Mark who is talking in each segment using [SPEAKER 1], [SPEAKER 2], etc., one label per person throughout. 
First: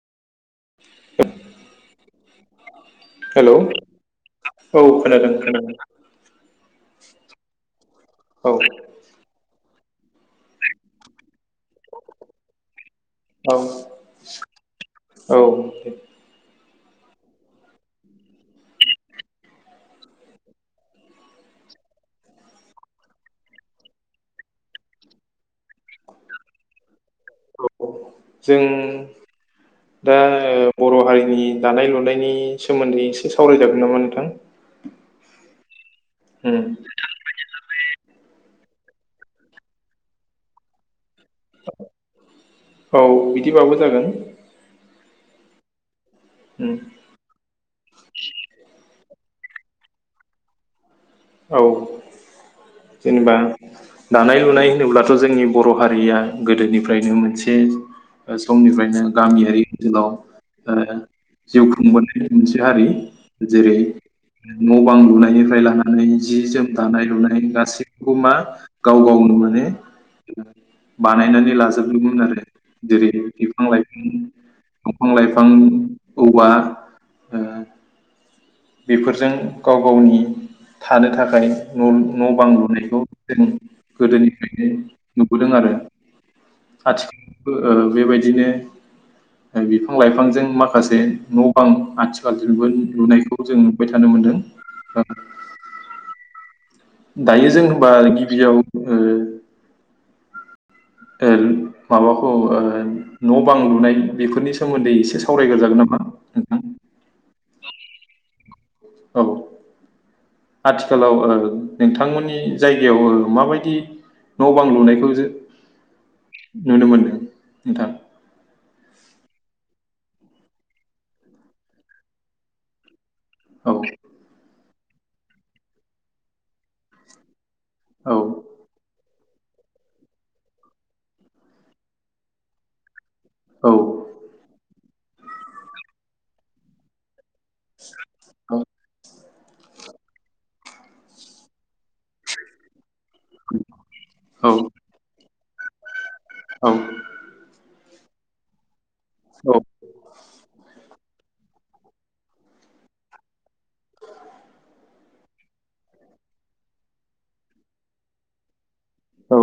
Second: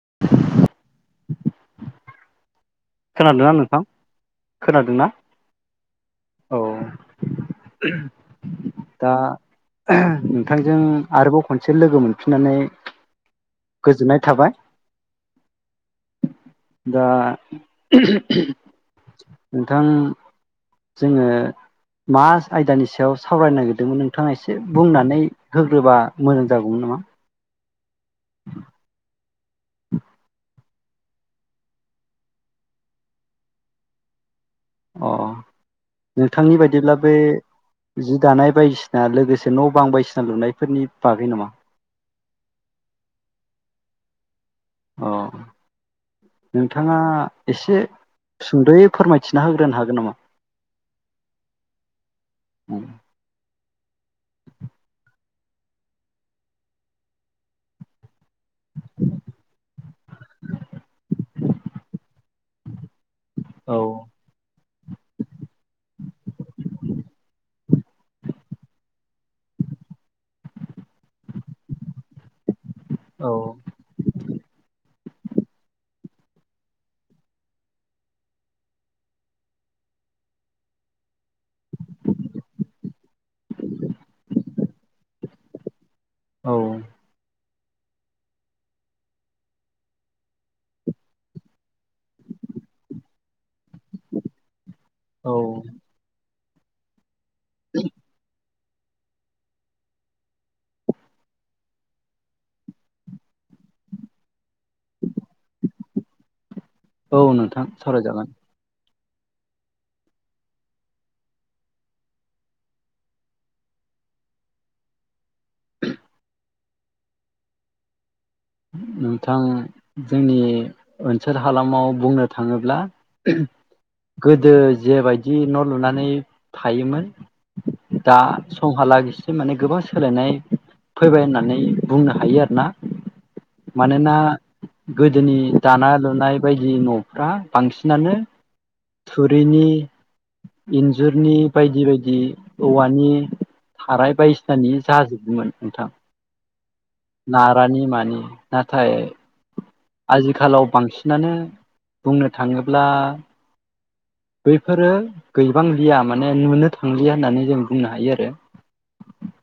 [SPEAKER 1] [inaudible]
[SPEAKER 2] [inaudible]
[SPEAKER 1] खोनादोंना
[SPEAKER 2] हेलौ
[SPEAKER 1] नोंथां
[SPEAKER 2] औ
[SPEAKER 1] खोनादोंना
[SPEAKER 2] खोनादों - खोनादों
[SPEAKER 1] ओही
[SPEAKER 2] औ
[SPEAKER 1] दा ओह नोंथांजों आरोबाव खनसे लोगो मोनफिननानै
[SPEAKER 2] औ
[SPEAKER 1] गोजोननाय थाबाय।
[SPEAKER 2] औ दे
[SPEAKER 1] दा नोंथां जोङो मा आयदानि सायाव सावरायनो नागिरदोंमोन नोंथाङा एसे बुंनानै होग्रोबा मोजां जागौमोन नामा?
[SPEAKER 2] औ जों दा बर हारिनि दानाय- लुनायनि सोमोन्दै एसे सावरायजागोन नामा नोंथां।
[SPEAKER 1] अ' नोंथांनि
[SPEAKER 2] उम
[SPEAKER 1] बायदिब्ला बे जि दानाय बायदिसिना लोगोसे न बां बायसिना लुनायफोरनि बागै नामा
[SPEAKER 2] औ बिदिबाबो जागोन।
[SPEAKER 1] अ'
[SPEAKER 2] उम
[SPEAKER 1] नोंथाङा एसे सुंदयै फोरमाय खिन्थाना होग्रोनो हागोन नामा?
[SPEAKER 2] औ जेनेबा दानाय लुनाय होनोब्लाथ जोंनि बर हारिया गोदोनिफ्रायनो मोनसे समनिफ्रायनो गामियारि ओनसोलाव जिउ खुंबोनाय मोनसे हारि। जेरै
[SPEAKER 1] औ
[SPEAKER 2] न -बां लुनायनिफ्राय लानानै जि -जोम दानाय- लुनाय गासिबो मा गाव- गाव नुनो मोनो बानायनानै लाजोबदोंमोन आरो जेरै
[SPEAKER 1] औ
[SPEAKER 2] बिफां- लाइफां बिफां लाइफां औवा ओ बेफोरजों गाव गावनि थानो थाखाय न बां लुनायखौ जों गोदोनिफ्रायनो नुबोदों आरो।
[SPEAKER 1] औ
[SPEAKER 2] आथिखालावबो बेबायदिनो बिफां लाइफांजों माखासे न'बां आथिखालजों लुनायखौ जों नुबाय थानो मोनदों।
[SPEAKER 1] औ
[SPEAKER 2] दायो जों होनबा गिबियाव ओ ओ माबाखौ ओ न बां लुनाय बेफोरनि सो मोन्दै एसे सावरायग्रो जागोन नामा नोंथां?
[SPEAKER 1] औ नोंथां सावरायजागोन
[SPEAKER 2] औ आथिखालाव ओ नोंथांमोननि जायगायाव माबायदि ओ न बां लुनायखौ जों नुनो मोनदों नोंथां।
[SPEAKER 1] नोंथां जोंनि ओनसोल हालामाव बुंनो थांङोब्ला।
[SPEAKER 2] औ
[SPEAKER 1] गोदो जेबायदि न लुनानै थायोमोन।
[SPEAKER 2] औ
[SPEAKER 1] दा समहालागि माने गोबां सोलायनाय फैबाय होननानै बुंनो हायो आरो ना।
[SPEAKER 2] औ
[SPEAKER 1] मानोना गोदोनि दानाय लुनाय बायदि न फ्रा बांसिनानो थुरिनि इन्जुरनि बायदि बायदि औवानि थाराय
[SPEAKER 2] औ
[SPEAKER 1] बायदिसिनानि जाजोबोमोन। नोंथां
[SPEAKER 2] औ
[SPEAKER 1] नारानि मानि नाथाय
[SPEAKER 2] औ
[SPEAKER 1] आजिखालाव बांसिनानो बुंनो थांङोब्ला बैफोरो गैबांलिया माने नुनो थांलिया होननानै जों बुंनो हायो आरो।
[SPEAKER 2] औ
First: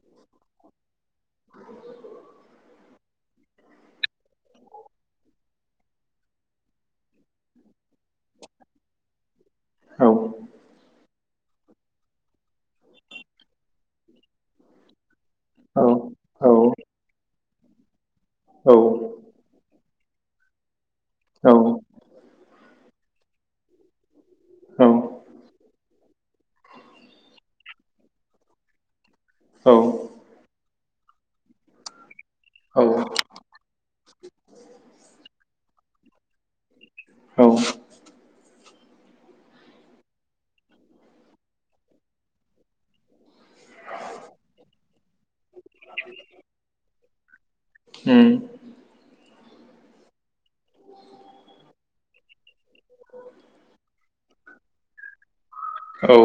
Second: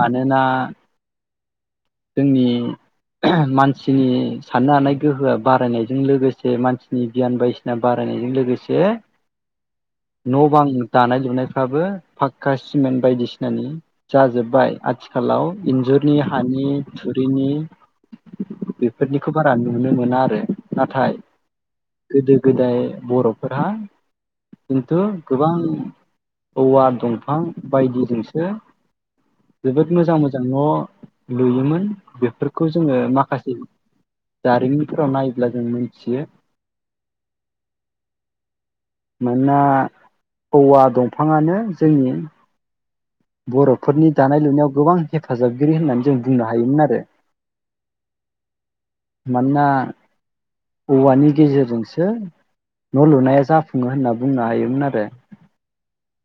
[SPEAKER 1] मानोना जोंनि मानसिनि साननो हानाय गोहोआ बारायनायजों लोगोसे मानसिनि गियान बायदिसिना बारायनायजों लोगोसे न बां दानाय लुनाय बायदिफ्राबो फाक्का सिमेन्ट बायदिसिनानि जाजोब्बाय आथिखाल लाव इन्जुरनि
[SPEAKER 2] औ
[SPEAKER 1] हानि थुरिनि
[SPEAKER 2] औ
[SPEAKER 1] बेफोरनिखौ बारा नु नुनो मोना आरो। नाथाय
[SPEAKER 2] औ
[SPEAKER 1] गोदो गोदाय बर'फोर हा
[SPEAKER 2] औ
[SPEAKER 1] खिन्थु गोबां औवा दंफां बायदिजों [unintelligible] जोबोद मोजां मोजां न'। लुयोमोन। उ [inaudible] बेफोरखौ जोङो माखासे जारिमिनफोराव नायोब्ला जों मोन [unintelligible] मानोना औवा दंफाङानो जोंनि बर'फोरनि दानाय लुनायाव गोबां हेफाजाबगिरि होननानै जों बुं हायोमोन आरो।
[SPEAKER 2] ओम।
[SPEAKER 1] मानोना औवानि गेजेरजोंसो न' लुनाया जाफुङो होनना बुंनो हायोमोन आरो।
[SPEAKER 2] औ।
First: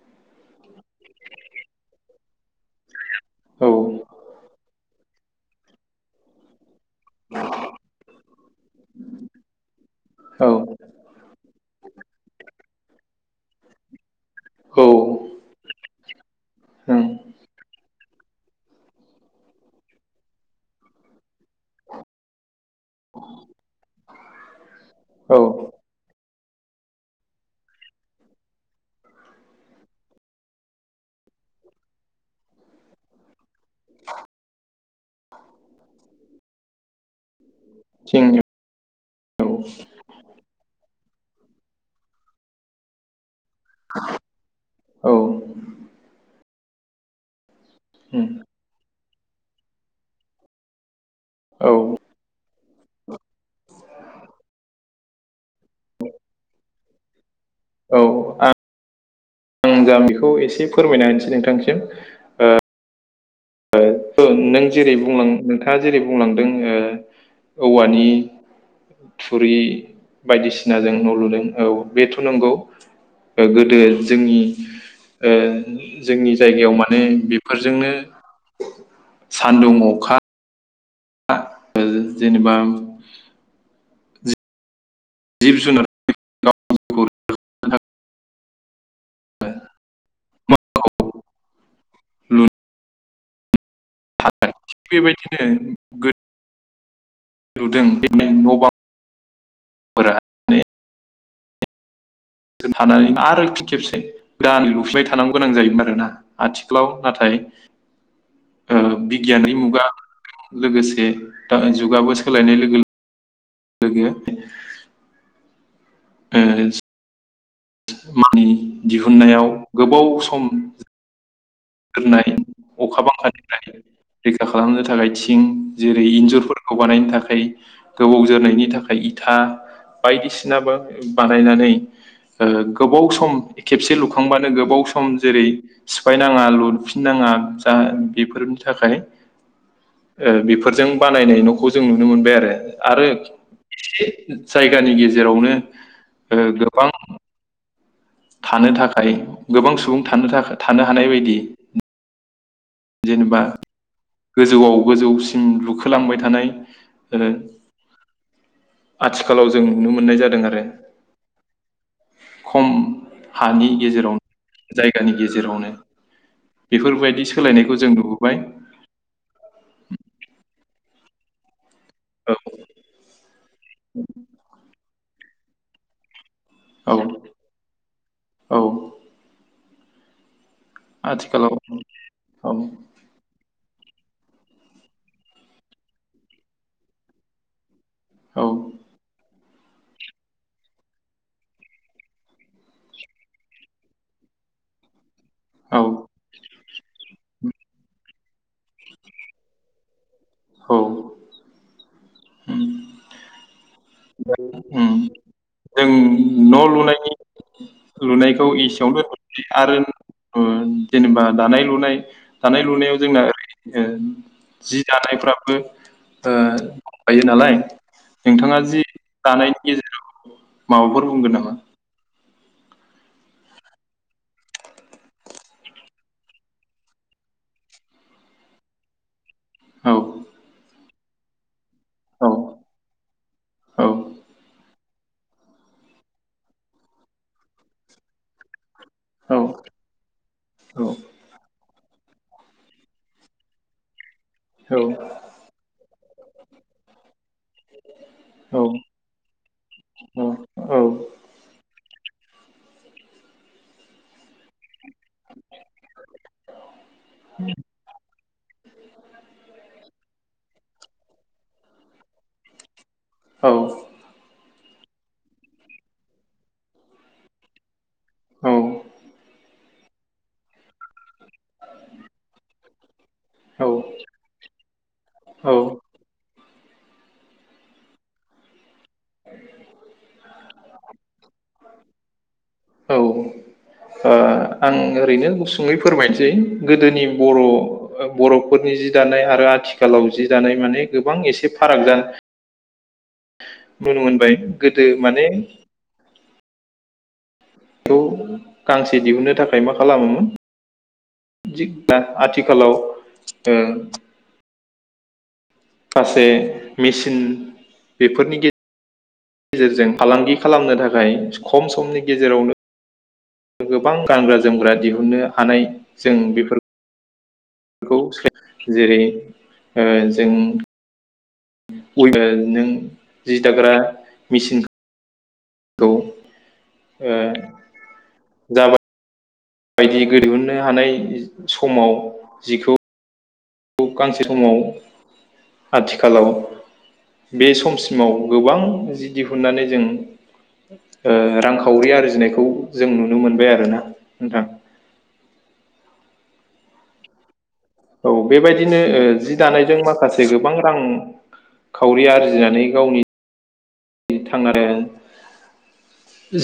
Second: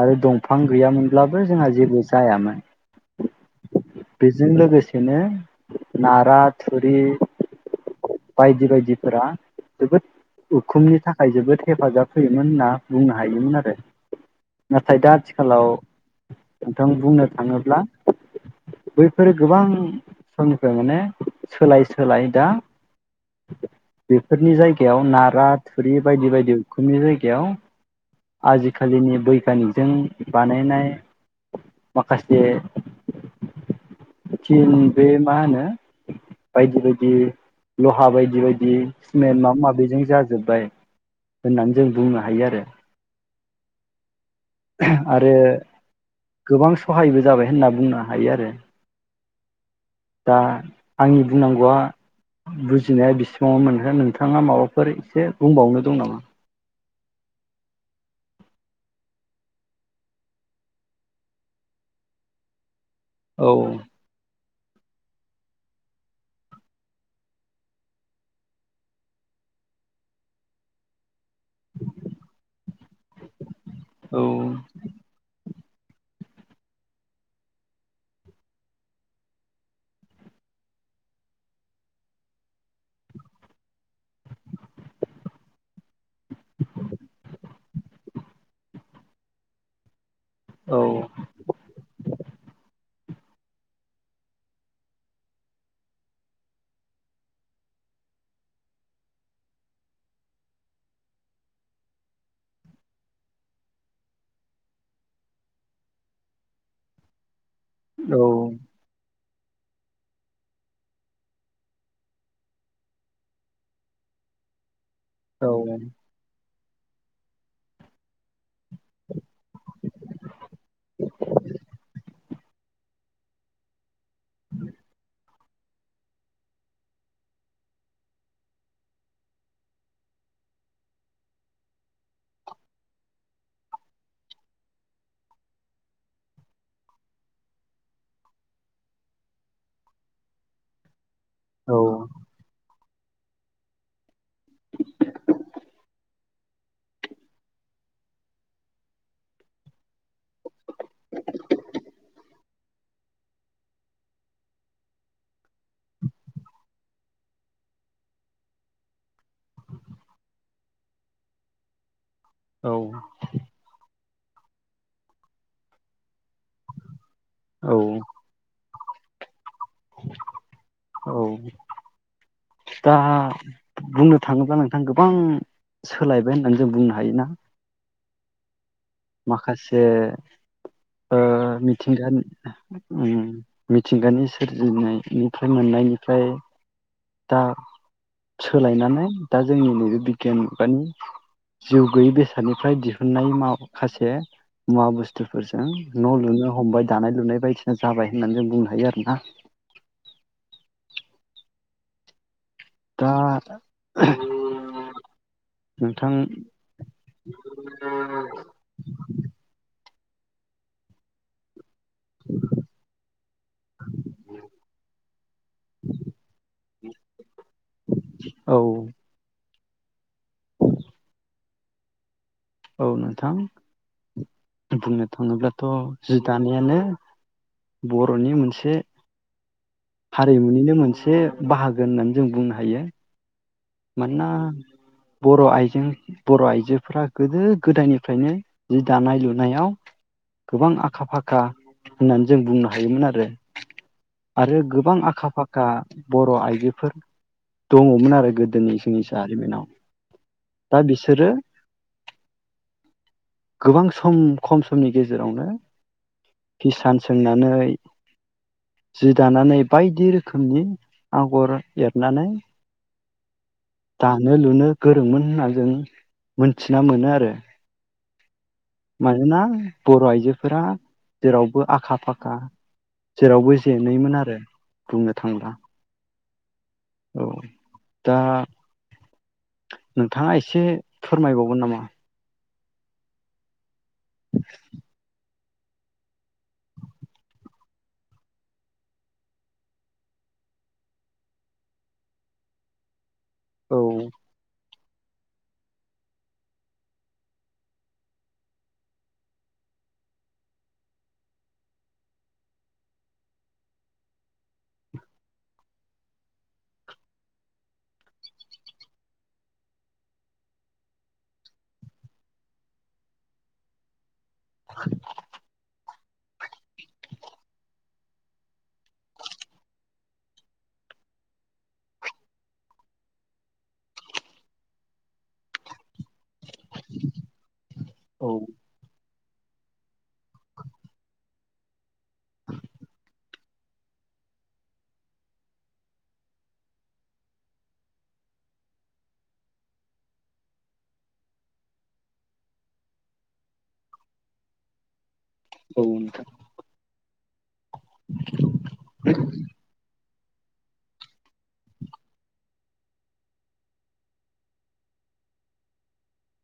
[SPEAKER 1] आरो दंफां गैयामोनब्लाबो जोंहा जेबो जायामोन। बेजों लोगोसे बिनो नाराद थुरि बायदि बायदिफोरा जोबोद
[SPEAKER 2] औ
[SPEAKER 1] उखुमनि थाखाय जोबोद हेफाजाब होयोमोन होनना। बुंना हायोमोन आरो नाथाय दा आथिखालाव नोंथां
[SPEAKER 2] उम
[SPEAKER 1] बुंनो थाङोब्ला बैफोरो गोबां समनिफ्राय माने सोलाय सोलाय दा बेफोरनि जायगा गायाव
[SPEAKER 2] औ थिं औ
[SPEAKER 1] नारा थुरि बायदि बायदि दि उखुमनि जायगायाव आजिखालिनि बैगानिकजों बानायनाय माखासे थिन बे मा होनो बायदि बायदि लहा बायदि बायदि स्मेन्ट माबा माबिजों जाजोब्बाय। होननानै जों बुंनो हायो आरो।
[SPEAKER 2] औ
[SPEAKER 1] आरो गोबां सहायबो जाबाय होनना बुं हायो आरो। दा आंनि बुंनांगौआ
[SPEAKER 2] उम
[SPEAKER 1] बुजिनाया बेसेबां आव मोनगोन नोंथाङा माबाफोर एसे बुंबावनो दं नामा
[SPEAKER 2] औ आं आं जा बिखौ एसे फोरमायना होनोसै नोंथांनिसिम
[SPEAKER 1] औ
[SPEAKER 2] औ नों जेरै बुंलां नोंथाङा जेरै बुंलांदों ओ औवानि थुरि बायदिसिनाजों न' लुदों औ बेथ' नंगौ गोदो
[SPEAKER 1] औ
[SPEAKER 2] जोंनि ओ जोंनि जायगायाव माने बेफोरजोंनो सान्दुं अखा जेनेबा जिब जुनार [unintelligible] ओ
[SPEAKER 1] औ
[SPEAKER 2] थादों बेबायदिनो गोद लुदों बिदिनो न' बांफोरा माने [inaudible] थानानै आरो फिन खेबसे गोदानै लुफैबाय थानांगौ गोनां जायोमोन आरोना आथिखालाव नाथाय
[SPEAKER 1] औ
[SPEAKER 2] गियाननि मुगा लोगोसे दा जुगाबो सोलायनाय लोगो लो गो
[SPEAKER 1] औ
[SPEAKER 2] ओस मानि दिहुननायाव गोबाव सम
[SPEAKER 1] [unintelligible]
[SPEAKER 2] गोरनाय अखा बांखानिफ्राय रैखा खालामनो थाखाय थि ओ जेरै इनजुरफोरखौ बानायनो थाखाय गोबाव जोरनायनि थाखाय इता बायदिसिनाबो बानायनानै ओ गोबाव सम खेबसे लुखांबानो गोबाव सम जेरै सिफायनाङा लु फिननाङा जा बेफोरनि थाखाय ओ बेफोरजों बानायनाय न'खौ जों नुनो
[SPEAKER 1] औ
[SPEAKER 2] मोनबाय आरो आरो ए जायगानि गेजेरावनो ओ गोबां थानो थाखाय गोबां सुबुं थानो थाखाय थानो हानाय बायदि जेनेबा गोजौआव गोजौसिम लुखोलांबाय थानाय ओ आथिखालाव जों नुनो मोननाय जादों आरो खम
[SPEAKER 1] औ
[SPEAKER 2] हानि गेजेराव जायगानि गेजेरावनो बेफोरबाय सोलायनायखौ
[SPEAKER 1] औ
[SPEAKER 2] जों नुबोबाय
[SPEAKER 1] औ दा बुंनो थाङोब्ला नोंथां गोब बां सोलाय होननानै जों
[SPEAKER 2] औ
[SPEAKER 1] बुंनो हायोना
[SPEAKER 2] औ औ
[SPEAKER 1] माखासे ओ
[SPEAKER 2] आथिखालाव
[SPEAKER 1] मिथिंगानि
[SPEAKER 2] औ
[SPEAKER 1] उ मिथिंगानि सोरजिनायनिफ्राय मोननायनिफ्राय दा
[SPEAKER 2] औ
[SPEAKER 1] सोलायनानै दा जोंनि नैबे बिगियान मानि जिउ गोैयै बेसादनिफ्राय दिहुननाय माव खासे मुवा बुस। फोरजों
[SPEAKER 2] औ
[SPEAKER 1] न' लुनो हमबाय दानाय लुनाय। बायदिसिना जाबाय होननानै जों बुंनो हायो आरोना।
[SPEAKER 2] औ। उम्म।
[SPEAKER 1] [unintelligible]
[SPEAKER 2] जों
[SPEAKER 1] नोंथां
[SPEAKER 2] न लुनायनि। लुनायखौ एसेयावनो दोनथनोसै आरो। ओ जेनेबा दानाय। लुनाय दानाय लुनायाव जोंना ओरै जि दानायफ्राबो ओ दंखायो नालाय
[SPEAKER 1] औ
[SPEAKER 2] नोंथाङा जि दानाय। गेजेराव माबाफोर बुंगोन नामा।
[SPEAKER 1] औ नोंथां बुंनो थाङोब्लाथ जि दानायानो बरनि मोनसे।
[SPEAKER 2] औ
[SPEAKER 1] हारिमुनिनो मोनसे। ए बाहागो। होननानै जों
[SPEAKER 2] औ
[SPEAKER 1] बुंनो हायो।
[SPEAKER 2] औ
[SPEAKER 1] मोनना। बर आइजों बर आइजोफोरा गोदो गोदायनिफ्रायनो। जि दानाय
[SPEAKER 2] औ
[SPEAKER 1] लुनायाव गोबां आखा फाखा होननानै जों बुंनो हायोमोन आरो। आरो गोबां आखा फाखा बर आइजोफोर दङमोन आरो गो।
[SPEAKER 2] औ
[SPEAKER 1] दिनै जोंनि जारिमिनाव दा बिसोरो। गोबां सम खम समनि। गेजेरावनो किसान सोंनानै जि दानानै बायदि रोखोमनि। आगर एरनानै।
[SPEAKER 2] औ
[SPEAKER 1] दानो लुनो। गोरोंमोन होनना जों मोनथिना मोनो आरो। मानोना बर आइजोफोरा जेरावबो आखा फाखा। जेरावबो जेेनैमोन आरो बुंनो
[SPEAKER 2] औ
[SPEAKER 1] थांबा। औ दा नोंथाङा एसे फोरमायबावगोन नामा।
[SPEAKER 2] औ। ओ आं ओरैनो गुसु। ङै फोरमायनोसै गोदोनि बर बरफोरनि जि दानाय आरो आथिखालाव जि दानाय माने गोबां एसे फाराग जा।
[SPEAKER 1] औ
[SPEAKER 2] बुं मोनबाय। गोदो माने। बेखौ गांसे दिहुननो थाखाय मा खालामोमोन दिगब्लाा आथिखालाव उम माखासे मेसिन बेफोरनि गेजे-रजों फालांगि खालामनो थाखाय खम समनि गेजेरावनो गोबां गानग्रा जोमग्रा दिहुनन्नो हानाय जों बेफोर
[SPEAKER 1] [inaudible]
[SPEAKER 2] बेखौ जेरै ओ जों नों जि दाग्रा मेचिन
[SPEAKER 1] औ
[SPEAKER 2] बायदि दिहुननो हानाय समाव जिखौ गांसे समाव आथिखालाव बे समसिमाव गोबां जि दिहुननानै जों रांखावरि आरजिनायखौ जों नुनो मोनबाय आरोना नोंथां।
[SPEAKER 1] औ नोंथां
[SPEAKER 2] औ बेबायदिनो जि दानायजों मा माखासे गोबां रांखावरि आरजिनानै गावनि थांनानै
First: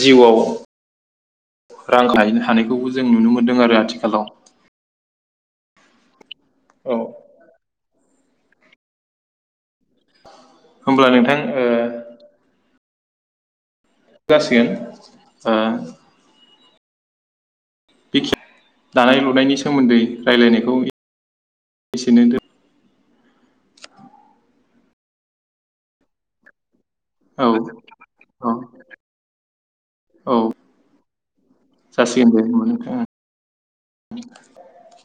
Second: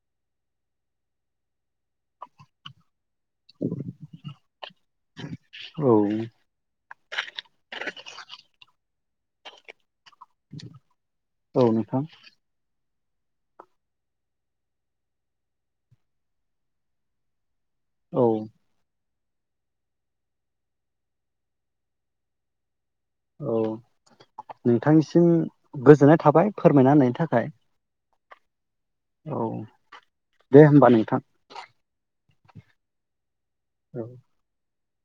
[SPEAKER 2] जिउवाव रां खायनो हानायखौबो जों नुनो मोन्दों आरो आथिखालाव।
[SPEAKER 1] औ
[SPEAKER 2] औ
[SPEAKER 1] [inaudible]
[SPEAKER 2] होमब्ला नोंथां
[SPEAKER 1] औ
[SPEAKER 2] ओ
[SPEAKER 1] नोंथां
[SPEAKER 2] जासिगोन ओ
[SPEAKER 1] औ
[SPEAKER 2] बेखि दानाय लुनायनि सोमोन्दै रायजलायनायखौ एसेनो
[SPEAKER 1] औ नोंथांनिसिम गोजोननाय थाबाय। फोरमायना होननि
[SPEAKER 2] औ
[SPEAKER 1] थाखाय
[SPEAKER 2] औ
[SPEAKER 1] औ
[SPEAKER 2] औ
[SPEAKER 1] दे होनबा नोंथां।
[SPEAKER 2] जासिगोन होनबा नोंथाङा।
[SPEAKER 1] औ
[SPEAKER 2] [inaudible]